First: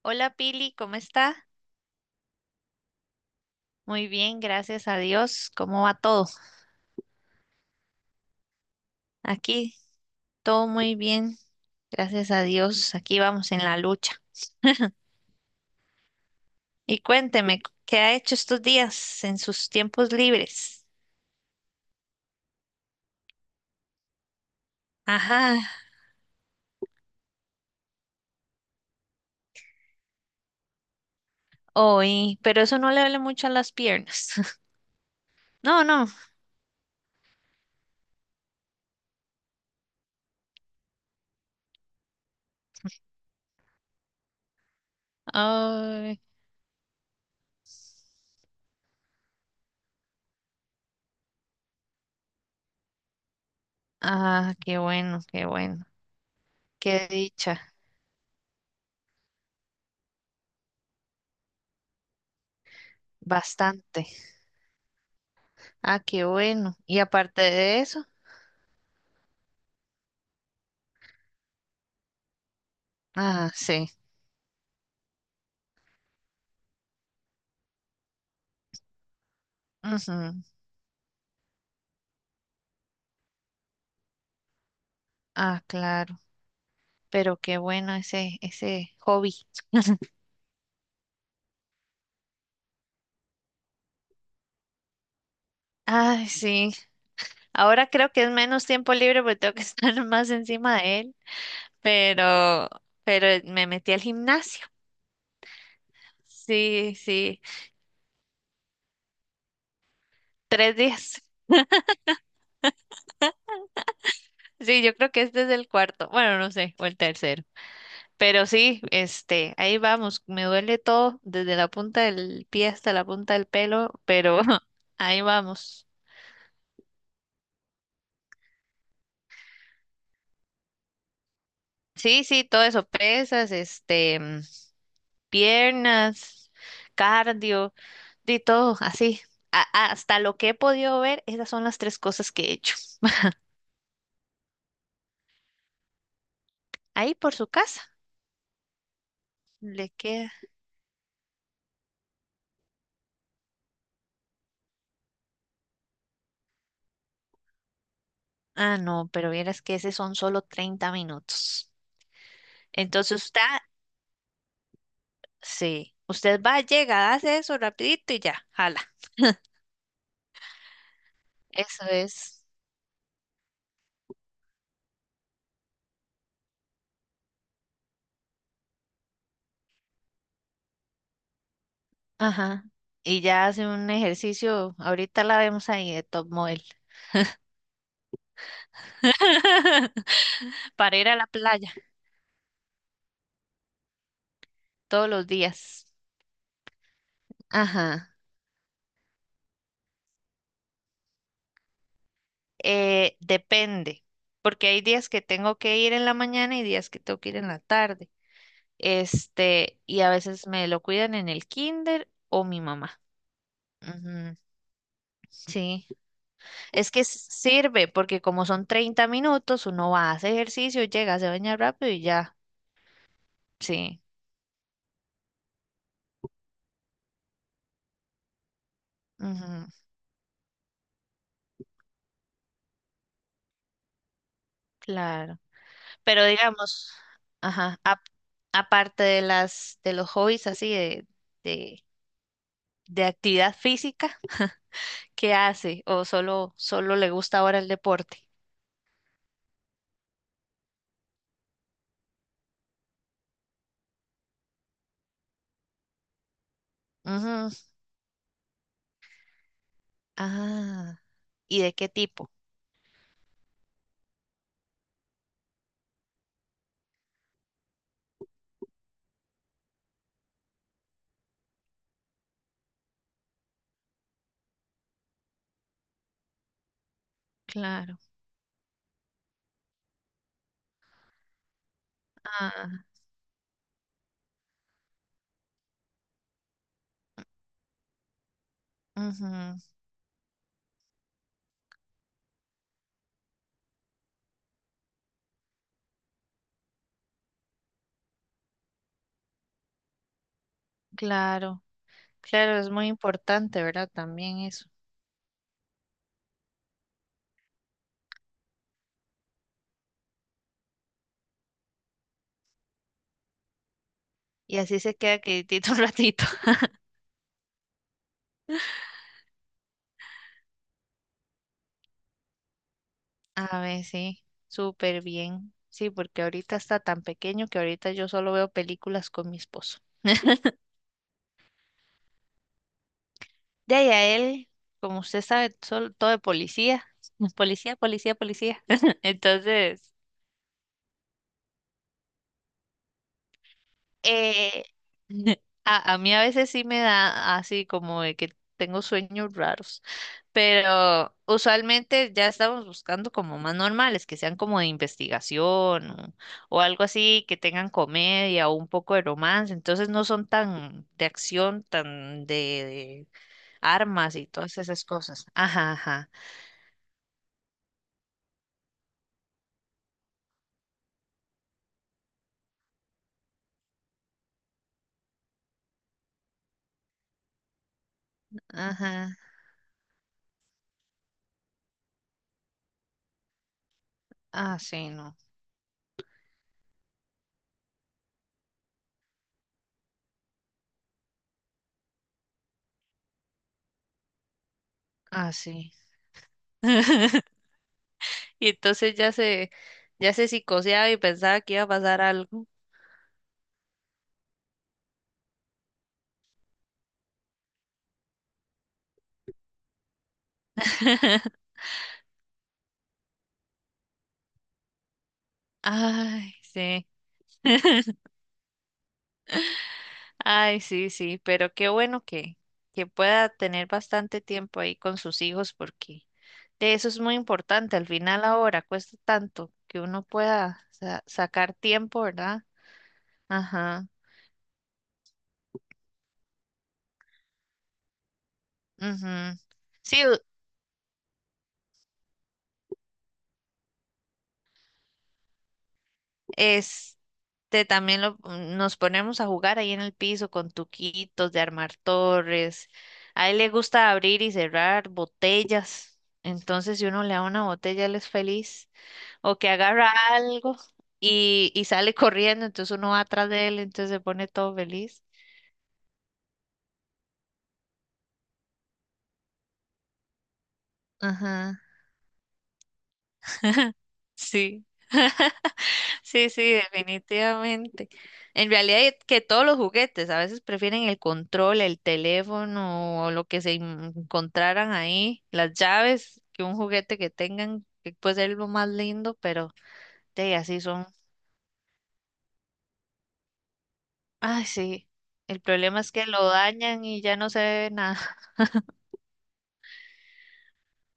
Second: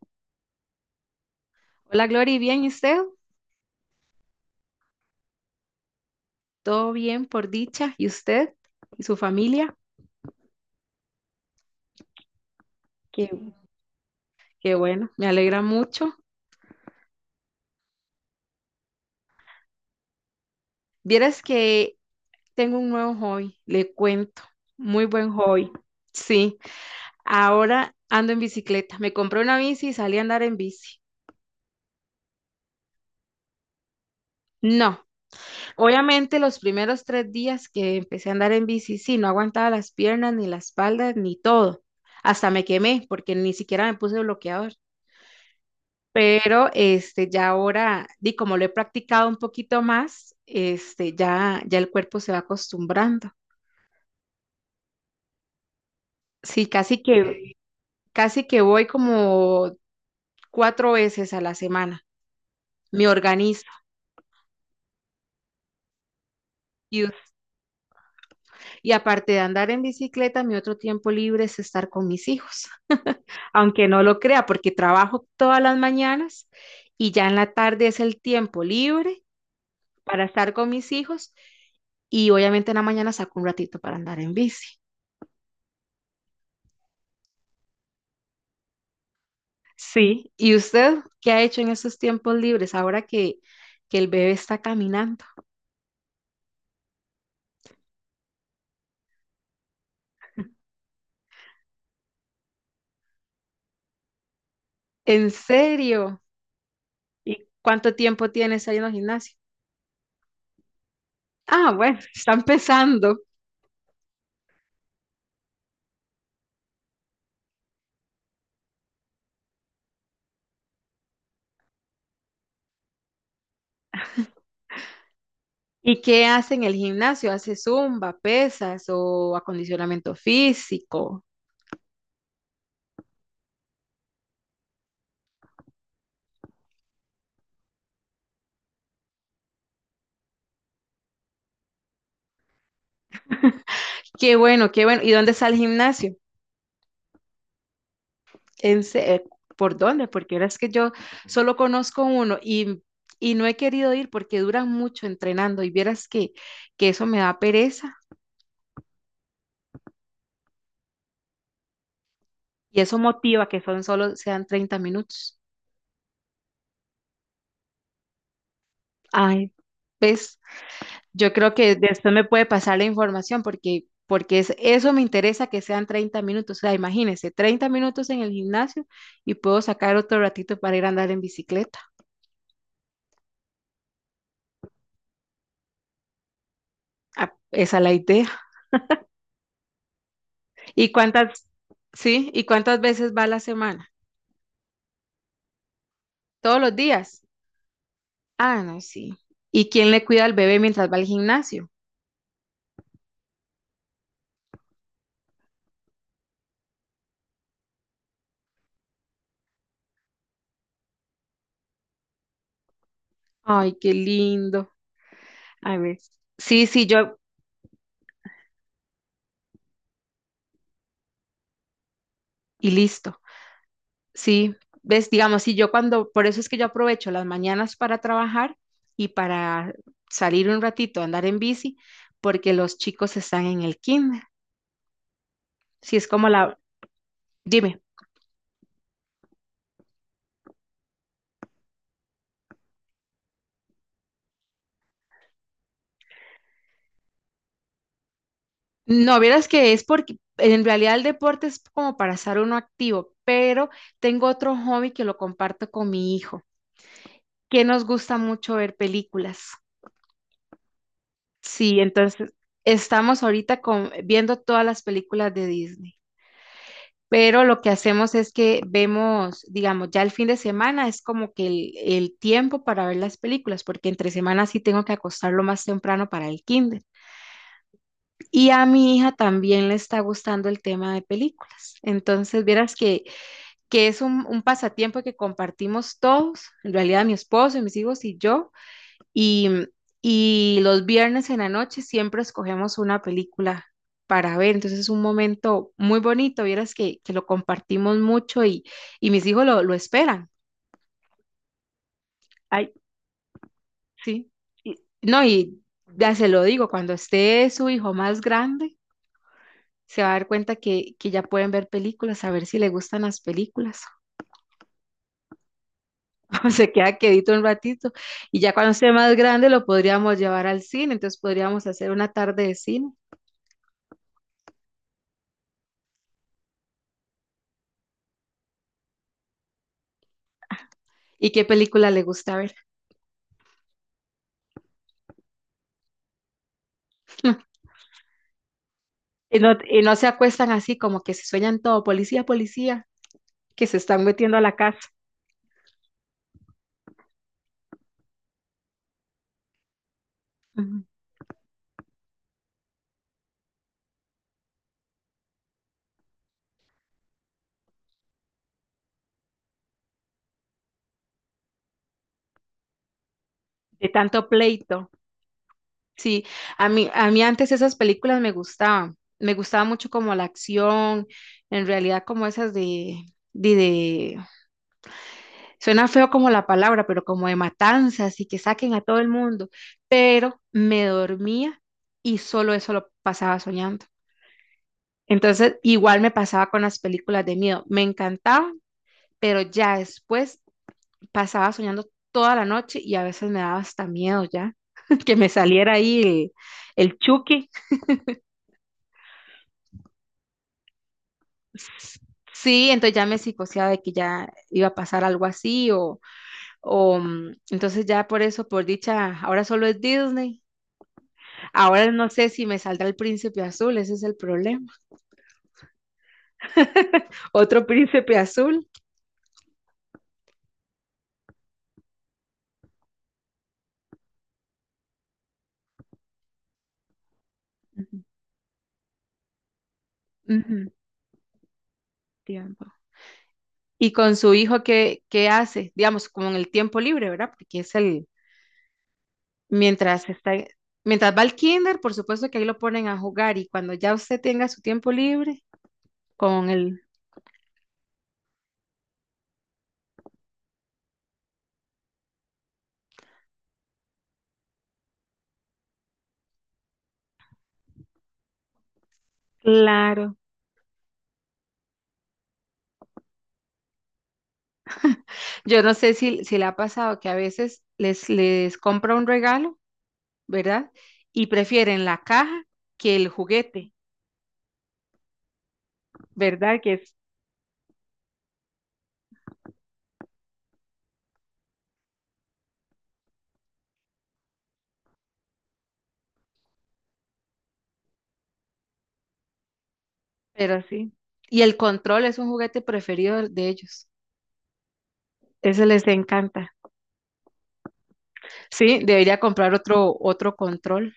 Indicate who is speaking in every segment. Speaker 1: Hola Pili, ¿cómo está?
Speaker 2: Hola, Glory, ¿bien y usted?
Speaker 1: Muy bien, gracias a Dios. ¿Cómo va todo?
Speaker 2: Todo bien por dicha. ¿Y usted y su familia?
Speaker 1: Aquí todo muy bien, gracias a Dios. Aquí
Speaker 2: Qué,
Speaker 1: vamos en la lucha.
Speaker 2: qué bueno, me alegra mucho.
Speaker 1: Y cuénteme, ¿qué ha hecho estos días en sus tiempos libres?
Speaker 2: Vieras que tengo un nuevo hobby, le cuento. Muy buen hobby.
Speaker 1: Ajá,
Speaker 2: Sí, ahora ando en bicicleta. Me compré una bici y salí a andar en bici.
Speaker 1: hoy, pero eso no le duele mucho a las piernas.
Speaker 2: No,
Speaker 1: No, no.
Speaker 2: obviamente los primeros 3 días que empecé a andar en bici, sí, no aguantaba las piernas, ni la espalda, ni todo. Hasta me quemé porque ni siquiera me puse bloqueador.
Speaker 1: Ay,
Speaker 2: Pero ya ahora, di como lo he practicado un poquito más, ya el cuerpo se va acostumbrando.
Speaker 1: ah, qué bueno, qué bueno.
Speaker 2: Sí, casi
Speaker 1: Qué
Speaker 2: que,
Speaker 1: dicha,
Speaker 2: casi que voy como 4 veces a la semana, me organizo.
Speaker 1: bastante. Ah, qué bueno. Y
Speaker 2: Y,
Speaker 1: aparte de eso,
Speaker 2: y aparte de andar en bicicleta, mi otro tiempo libre es estar con mis hijos,
Speaker 1: ah,
Speaker 2: aunque
Speaker 1: sí,
Speaker 2: no lo crea, porque trabajo todas las mañanas y ya en la tarde es el tiempo libre para
Speaker 1: ujú.
Speaker 2: estar con mis hijos y obviamente en la mañana saco un ratito para andar en bici.
Speaker 1: Ah, claro. Pero qué bueno ese hobby.
Speaker 2: Sí, ¿y usted qué ha hecho en esos tiempos libres ahora que el bebé está caminando?
Speaker 1: Ay, sí. Ahora creo que es menos tiempo libre porque tengo que estar más encima de él. Pero, pero me metí al gimnasio.
Speaker 2: ¿En serio?
Speaker 1: Sí, sí.
Speaker 2: ¿Y cuánto tiempo tienes ahí en el gimnasio?
Speaker 1: 3 días.
Speaker 2: Ah, bueno, está empezando.
Speaker 1: Sí, yo creo que este es el cuarto. Bueno, no sé, o el tercero. Pero sí, este, ahí vamos. Me duele todo, desde la punta del pie hasta la punta del pelo, pero ahí vamos.
Speaker 2: ¿Y qué hace en el gimnasio? ¿Hace zumba, pesas o acondicionamiento físico?
Speaker 1: Sí, sí, todo eso, pesas, este, piernas, cardio. De todo, así. Hasta lo que he podido ver, esas son las tres cosas que he hecho.
Speaker 2: Qué bueno, qué bueno. ¿Y dónde está el gimnasio?
Speaker 1: Ahí por su casa,
Speaker 2: ¿En se- eh, ¿Por
Speaker 1: le
Speaker 2: dónde?
Speaker 1: queda.
Speaker 2: Porque ahora es que yo solo conozco uno y no he querido ir porque duran mucho entrenando y vieras que eso me da pereza.
Speaker 1: Ah, no, pero vieras que ese son solo 30 minutos.
Speaker 2: Y eso
Speaker 1: Entonces usted,
Speaker 2: motiva que son solo sean 30 minutos.
Speaker 1: sí, usted va, llega, hace eso rapidito y ya, jala.
Speaker 2: Ay, ¿ves? Yo creo que
Speaker 1: Eso
Speaker 2: después me
Speaker 1: es.
Speaker 2: puede pasar la información porque eso me interesa que sean 30 minutos. O sea, imagínese, 30 minutos en el gimnasio y puedo sacar otro ratito para ir a andar en bicicleta.
Speaker 1: Ajá. Y ya hace un ejercicio, ahorita la vemos ahí de top model.
Speaker 2: Ah, esa es la idea. ¿Y
Speaker 1: Para ir a la
Speaker 2: cuántas,
Speaker 1: playa
Speaker 2: sí? ¿Y cuántas veces va a la semana?
Speaker 1: todos los días.
Speaker 2: ¿Todos los días?
Speaker 1: Ajá.
Speaker 2: Ah, no, sí. ¿Y quién le cuida al bebé mientras va al gimnasio?
Speaker 1: Depende, porque hay días que tengo que ir en la mañana y días que tengo que ir en la tarde. Este, y a veces me lo cuidan en el kinder o mi mamá.
Speaker 2: Ay, qué
Speaker 1: Ujú,
Speaker 2: lindo. A
Speaker 1: sí,
Speaker 2: ver. Sí, sí,
Speaker 1: es que sirve porque como son 30 minutos, uno va, hace ejercicio, llega, se baña rápido y ya.
Speaker 2: y listo.
Speaker 1: Sí,
Speaker 2: Sí, ves, digamos, si yo cuando, por eso es que yo aprovecho las mañanas para trabajar y
Speaker 1: ujú,
Speaker 2: para salir un ratito a andar en bici, porque los chicos están en el kinder.
Speaker 1: claro.
Speaker 2: Si es
Speaker 1: Pero
Speaker 2: como la,
Speaker 1: digamos, ajá,
Speaker 2: dime.
Speaker 1: aparte de las de los hobbies así de, de actividad física, qué hace o solo le gusta ahora el deporte.
Speaker 2: No, vieras que es porque en realidad el deporte es como para estar uno activo, pero tengo otro hobby que lo comparto con mi hijo,
Speaker 1: Ujú.
Speaker 2: que nos gusta mucho ver películas.
Speaker 1: Ah, ¿y de
Speaker 2: Sí,
Speaker 1: qué tipo?
Speaker 2: entonces estamos ahorita viendo todas las películas de Disney. Pero lo que hacemos es que vemos, digamos, ya el fin de semana es como que el tiempo para ver las películas, porque entre semanas sí tengo que acostarlo más temprano para el kinder.
Speaker 1: Claro.
Speaker 2: Y a mi hija también le está gustando el tema de películas. Entonces,
Speaker 1: Ah,
Speaker 2: vieras que es un pasatiempo que compartimos todos, en realidad mi esposo, mis hijos y yo, y,
Speaker 1: ujú,
Speaker 2: y los viernes en la noche siempre escogemos una película para ver. Entonces es un momento muy bonito, vieras que lo compartimos mucho y mis hijos lo esperan.
Speaker 1: claro. Claro, es
Speaker 2: Ay,
Speaker 1: muy importante, ¿verdad?
Speaker 2: sí.
Speaker 1: También eso.
Speaker 2: Y- no, y ya se lo digo, cuando esté su hijo más grande, se va a dar cuenta que ya pueden ver películas, a ver si le gustan las películas.
Speaker 1: Y así se queda quietito un ratito.
Speaker 2: O se queda quedito un ratito. Y ya cuando esté más grande lo podríamos llevar al cine, entonces podríamos hacer una tarde de cine.
Speaker 1: A ver, sí, súper bien. Sí, porque ahorita está tan pequeño que ahorita yo solo veo películas con mi esposo.
Speaker 2: ¿Y qué película le gusta ver?
Speaker 1: De ahí a él, como usted sabe, todo de policía. Policía, policía, policía.
Speaker 2: Y
Speaker 1: Entonces,
Speaker 2: no se acuestan así como que se sueñan todo, policía, policía, que se están metiendo a la
Speaker 1: Eh,
Speaker 2: casa.
Speaker 1: a mí a veces sí me da así como de que tengo sueños raros,
Speaker 2: Ujú.
Speaker 1: pero usualmente ya estamos buscando como más normales, que sean como de investigación o, algo así, que tengan comedia o un poco de romance, entonces no son tan de acción, tan de
Speaker 2: De
Speaker 1: armas y
Speaker 2: tanto
Speaker 1: todas esas
Speaker 2: pleito.
Speaker 1: cosas. Ajá, ajá,
Speaker 2: Sí, a mí antes esas películas me gustaban, me gustaba mucho como la acción, en realidad como esas de, suena feo como la palabra, pero como de matanzas y que saquen a todo el
Speaker 1: ajá,
Speaker 2: mundo, pero me dormía y solo eso lo pasaba soñando.
Speaker 1: ah, sí, no,
Speaker 2: Entonces, igual me pasaba con las películas de miedo, me encantaban, pero ya después pasaba soñando toda la noche y a veces me daba hasta miedo ya que me
Speaker 1: ah, sí.
Speaker 2: saliera ahí el Chucky.
Speaker 1: Y entonces ya se psicoseaba y pensaba que iba a pasar algo.
Speaker 2: Sí, entonces ya me psicoseaba de que ya iba a pasar algo así entonces ya por eso, por dicha, ahora solo es Disney. Ahora no sé si me saldrá el príncipe azul, ese es el problema.
Speaker 1: Ay, sí.
Speaker 2: Otro príncipe azul.
Speaker 1: Ay, sí, sí, pero qué bueno que pueda tener bastante tiempo ahí con sus hijos porque de eso es muy importante. Al
Speaker 2: Ujú,
Speaker 1: final ahora cuesta tanto que uno pueda
Speaker 2: ujú.
Speaker 1: sacar tiempo, ¿verdad?
Speaker 2: Tiempo.
Speaker 1: Ajá,
Speaker 2: Y con su hijo, ¿qué hace? Digamos, como en el tiempo libre, ¿verdad?
Speaker 1: ujú. Sí,
Speaker 2: Mientras está, mientras va al kinder, por supuesto que ahí lo ponen a jugar y cuando ya usted tenga su tiempo libre con el...
Speaker 1: este también lo, nos ponemos a jugar ahí en el piso con tuquitos de armar torres. A él le gusta abrir y cerrar botellas. Entonces, si uno le da una botella, él es feliz, o que agarra
Speaker 2: Claro.
Speaker 1: algo y sale corriendo, entonces uno va atrás de él, entonces se pone todo feliz.
Speaker 2: Yo no sé si le ha pasado que a veces les compra un regalo, ¿verdad? Y
Speaker 1: Ajá.
Speaker 2: prefieren la caja que el juguete,
Speaker 1: Sí, sí, sí,
Speaker 2: ¿verdad?
Speaker 1: definitivamente. En realidad es que todos los juguetes a veces prefieren el control, el teléfono o lo que se encontraran ahí, las llaves, que un juguete que tengan, que puede ser lo más lindo, pero de así
Speaker 2: Pero
Speaker 1: son.
Speaker 2: sí. Y el control es un juguete preferido de ellos.
Speaker 1: Ay, sí. El
Speaker 2: Ese
Speaker 1: problema
Speaker 2: les
Speaker 1: es que lo
Speaker 2: encanta.
Speaker 1: dañan y ya no se ve nada,
Speaker 2: Sí, debería comprar otro control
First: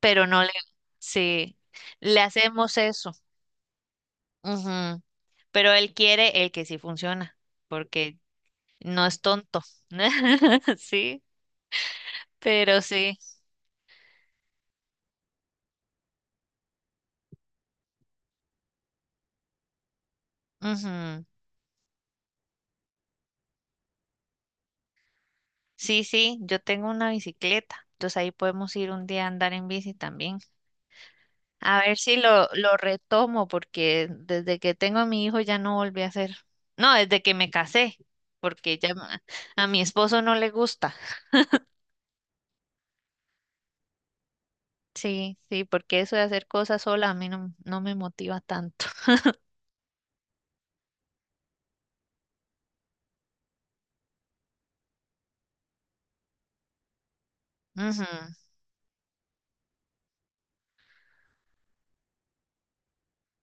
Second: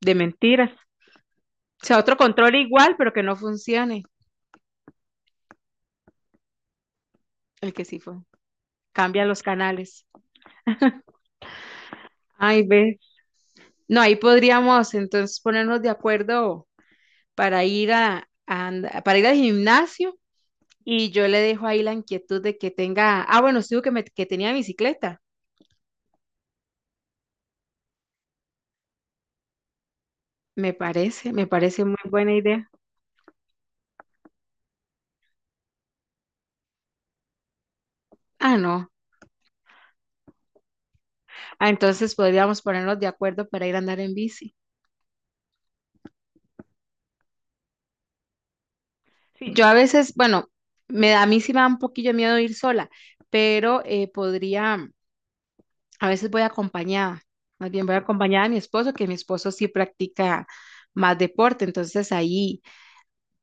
Speaker 2: de
Speaker 1: no le,
Speaker 2: mentiras.
Speaker 1: sí,
Speaker 2: O sea, otro
Speaker 1: le
Speaker 2: control
Speaker 1: hacemos
Speaker 2: igual, pero
Speaker 1: eso.
Speaker 2: que no funcione.
Speaker 1: Ujú. Pero él quiere el que sí funciona,
Speaker 2: El que sí fue.
Speaker 1: porque no es
Speaker 2: Cambia los
Speaker 1: tonto.
Speaker 2: canales.
Speaker 1: Sí,
Speaker 2: Ay,
Speaker 1: pero
Speaker 2: ve.
Speaker 1: sí.
Speaker 2: No, ahí podríamos entonces ponernos de acuerdo para ir para ir al gimnasio y
Speaker 1: Ujú.
Speaker 2: yo le dejo ahí la inquietud de que tenga, bueno, sí, que tenía bicicleta.
Speaker 1: Sí, sí, yo tengo una bicicleta. Entonces ahí podemos ir un día a andar en bici también.
Speaker 2: Me parece, me
Speaker 1: A
Speaker 2: parece muy
Speaker 1: ver si
Speaker 2: buena
Speaker 1: lo,
Speaker 2: idea.
Speaker 1: lo retomo, porque desde que tengo a mi hijo ya no volví a hacer. No, desde que me casé,
Speaker 2: Ah,
Speaker 1: porque
Speaker 2: no.
Speaker 1: ya a mi esposo no le gusta.
Speaker 2: Ah, entonces podríamos ponernos de acuerdo para ir a andar en bici.
Speaker 1: Sí, sí, porque eso de hacer cosas sola a mí no, no me motiva tanto.
Speaker 2: Sí. Yo, sí, a veces, bueno, a mí sí me da un poquillo de miedo ir sola, pero podría. A veces voy acompañada, más bien voy
Speaker 1: Ujú,
Speaker 2: acompañada de mi esposo, que mi esposo sí practica más deporte, entonces ahí,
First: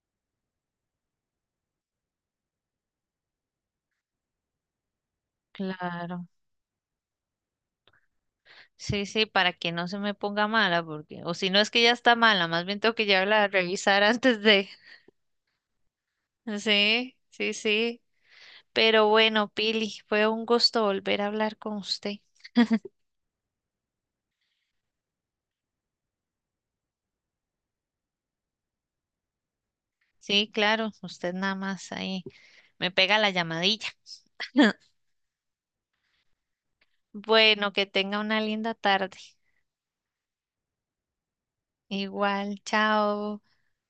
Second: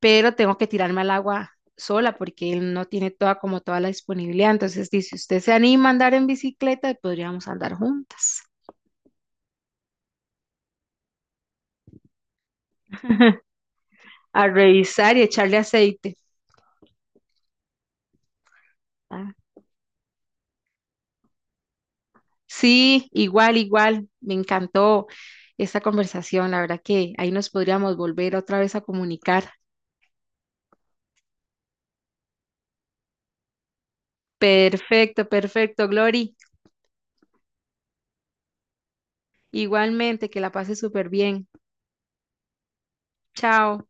Speaker 2: pero tengo que tirarme al agua sola porque él no tiene toda como toda la disponibilidad. Entonces dice, si usted se anima a andar en
Speaker 1: claro.
Speaker 2: bicicleta, podríamos andar juntas,
Speaker 1: Sí, sí, para que no se me ponga mala, porque, o si no es que ya está mala, más bien tengo que llevarla a revisar antes
Speaker 2: a
Speaker 1: de.
Speaker 2: revisar y echarle aceite.
Speaker 1: Sí, sí, sí. Pero
Speaker 2: ¿Verdad?
Speaker 1: bueno, Pili, fue un gusto volver a hablar con usted.
Speaker 2: Sí, igual, me encantó esta conversación, la verdad que ahí nos podríamos volver otra vez a comunicar.
Speaker 1: Sí, claro, usted nada más ahí me pega la llamadilla.
Speaker 2: Perfecto, perfecto, Glory.
Speaker 1: Bueno, que tenga una linda tarde.
Speaker 2: Igualmente, que la pase súper bien.
Speaker 1: Igual, chao.
Speaker 2: Chao.